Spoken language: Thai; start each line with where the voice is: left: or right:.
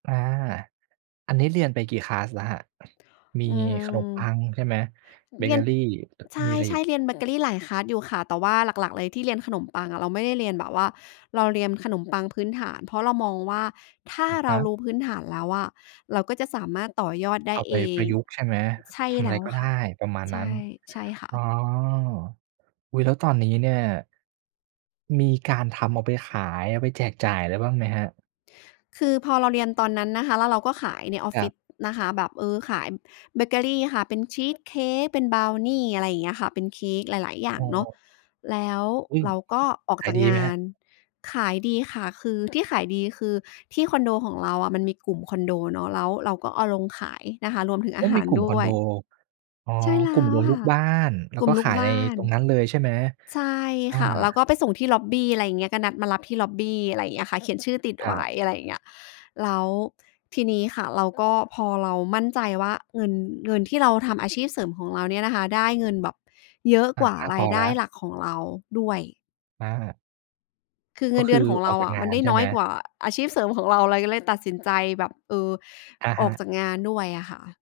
right: อา อันนี้เรียนไปกี่คลาสแล้วครับ? มี
left: อื
right: ขนมปั
left: ม
right: งใช่ไหม? เบ
left: เร
right: เ
left: ี
right: ก
left: ย
right: อ
left: น
right: รี
left: ใ
right: มีอะไร
left: ช
right: อี
left: ่
right: ก?
left: ๆ เรียนเบเกอรีหลายคลาสอยู่ค่ะ แต่ว่าหลัก ๆ เลยที่เรียนขนมปังอะ เราไม่ได้เรียนแบบว่า เราเรียนขนมปังพื้นฐาน เพราะเรามองว่า ถ้า
right: อะ
left: เ
right: ฮ
left: รา
right: ะ
left: รู้พื้นฐานแล้วอะ เราก็จะสามารถต่อยอดได
right: เอ
left: ้
right: าไป
left: เอ
right: ปร
left: ง
right: ะยุกต์ใช่ไหม?
left: ใช่
right: ทำอ
left: แ
right: ะ
left: ล
right: ไร
left: ้ว
right: ก็ไ
left: ค
right: ด
left: ่ะ
right: ้ประมาณ
left: ใช
right: นั้
left: ่
right: น
left: ใช่ค่
right: อ๋อ
left: ะ
right: อุ๊ย! แล้วตอนนี้เนี่ย มีการทำเอาไปขาย เอาไปแจกจ่ายอะไรบ้างไหมครับ?
left: คือพอเราเรียนตอนนั้นนะคะ แล้วเราก็ขายในออฟ
right: ค
left: ฟ
right: ร
left: ิ
right: ับ
left: ศนะคะแบบ เออ ขายเบเกอรีค่ะ เป็นชีสเค้ก เป็นบราวนี อะไรอย่างเงี้ยค่ะ เป็นเค้กหลาย ๆ อย่
right: อ
left: า
right: ๋
left: งเนาะ
right: อ
left: แล้ว
right: อืม!
left: เราก็ออก
right: ขา
left: จ
right: ย
left: าก
right: ดี
left: ง
right: ไหม
left: า
right: ครับ?
left: น ขายดีค่ะ คือที่ขายดี คือที่คอนโด ของเราอะมันมีกลุ่มคอนโดเนาะ แล้วเราก็เอาลงขายนะคะ รวมถึง
right: โ
left: อ
right: อ
left: า
right: ้!
left: ห
right: ม
left: า
right: ี
left: ร
right: กลุ่ม
left: ด
right: ค
left: ้
right: อน
left: ว
right: โด
left: ย
right: อ๋อ
left: ใช่แล้
right: กลุ่ม
left: ว
right: รวม
left: ค
right: ลู
left: ่ะ
right: กบ้าน แล้
left: ก
right: ว
left: ลุ
right: ก
left: ่ม
right: ็
left: ลู
right: ข
left: ก
right: าย
left: บ
right: ใน
left: ้าน
right: ตรงนั้นเลยใช่ไหม?
left: ใช่
right: อา
left: ค่ะ แล้วก็ไปส่งที่ล็อบบี อะไรเงี้ย ก็นัดมารับที่ล็อบบี อะไรเงี้ยค่ะ เขียนชื่อติด
right: คร
left: ไว
right: ั
left: ้
right: บ
left: อะไรอย่างเงี้ย แล้วทีนี้ค่ะเราก็ พอเรามั่นใจว่าเงิน เงินที่เราทำอาชีพเสริมของเราเนี่ยนะคะ ได้เงินแบบเยอะ
right: อะ
left: กว่า
right: มาก
left: ร
right: พ
left: า
right: อ
left: ยได
right: แล
left: ้
right: ้ว
left: หลักของเราด้วย
right: อา
left: คือเ
right: ก
left: ง
right: ็
left: ินเ
right: ค
left: ดื
right: ื
left: อน
right: อ
left: ของ
right: อ
left: เร
right: อ
left: า
right: กจา
left: อ
right: ก
left: ะ
right: ง
left: ม
right: า
left: ัน
right: น
left: ได้
right: ใช่
left: น้
right: ไห
left: อ
right: ม?
left: ยกว่าอาชีพเสริมของเรา เราก็เลยตัดสินใจแบบ เออ
right: อะ
left: อ
right: ฮ
left: อก
right: ะ
left: จากงานด้วยอะค่ะ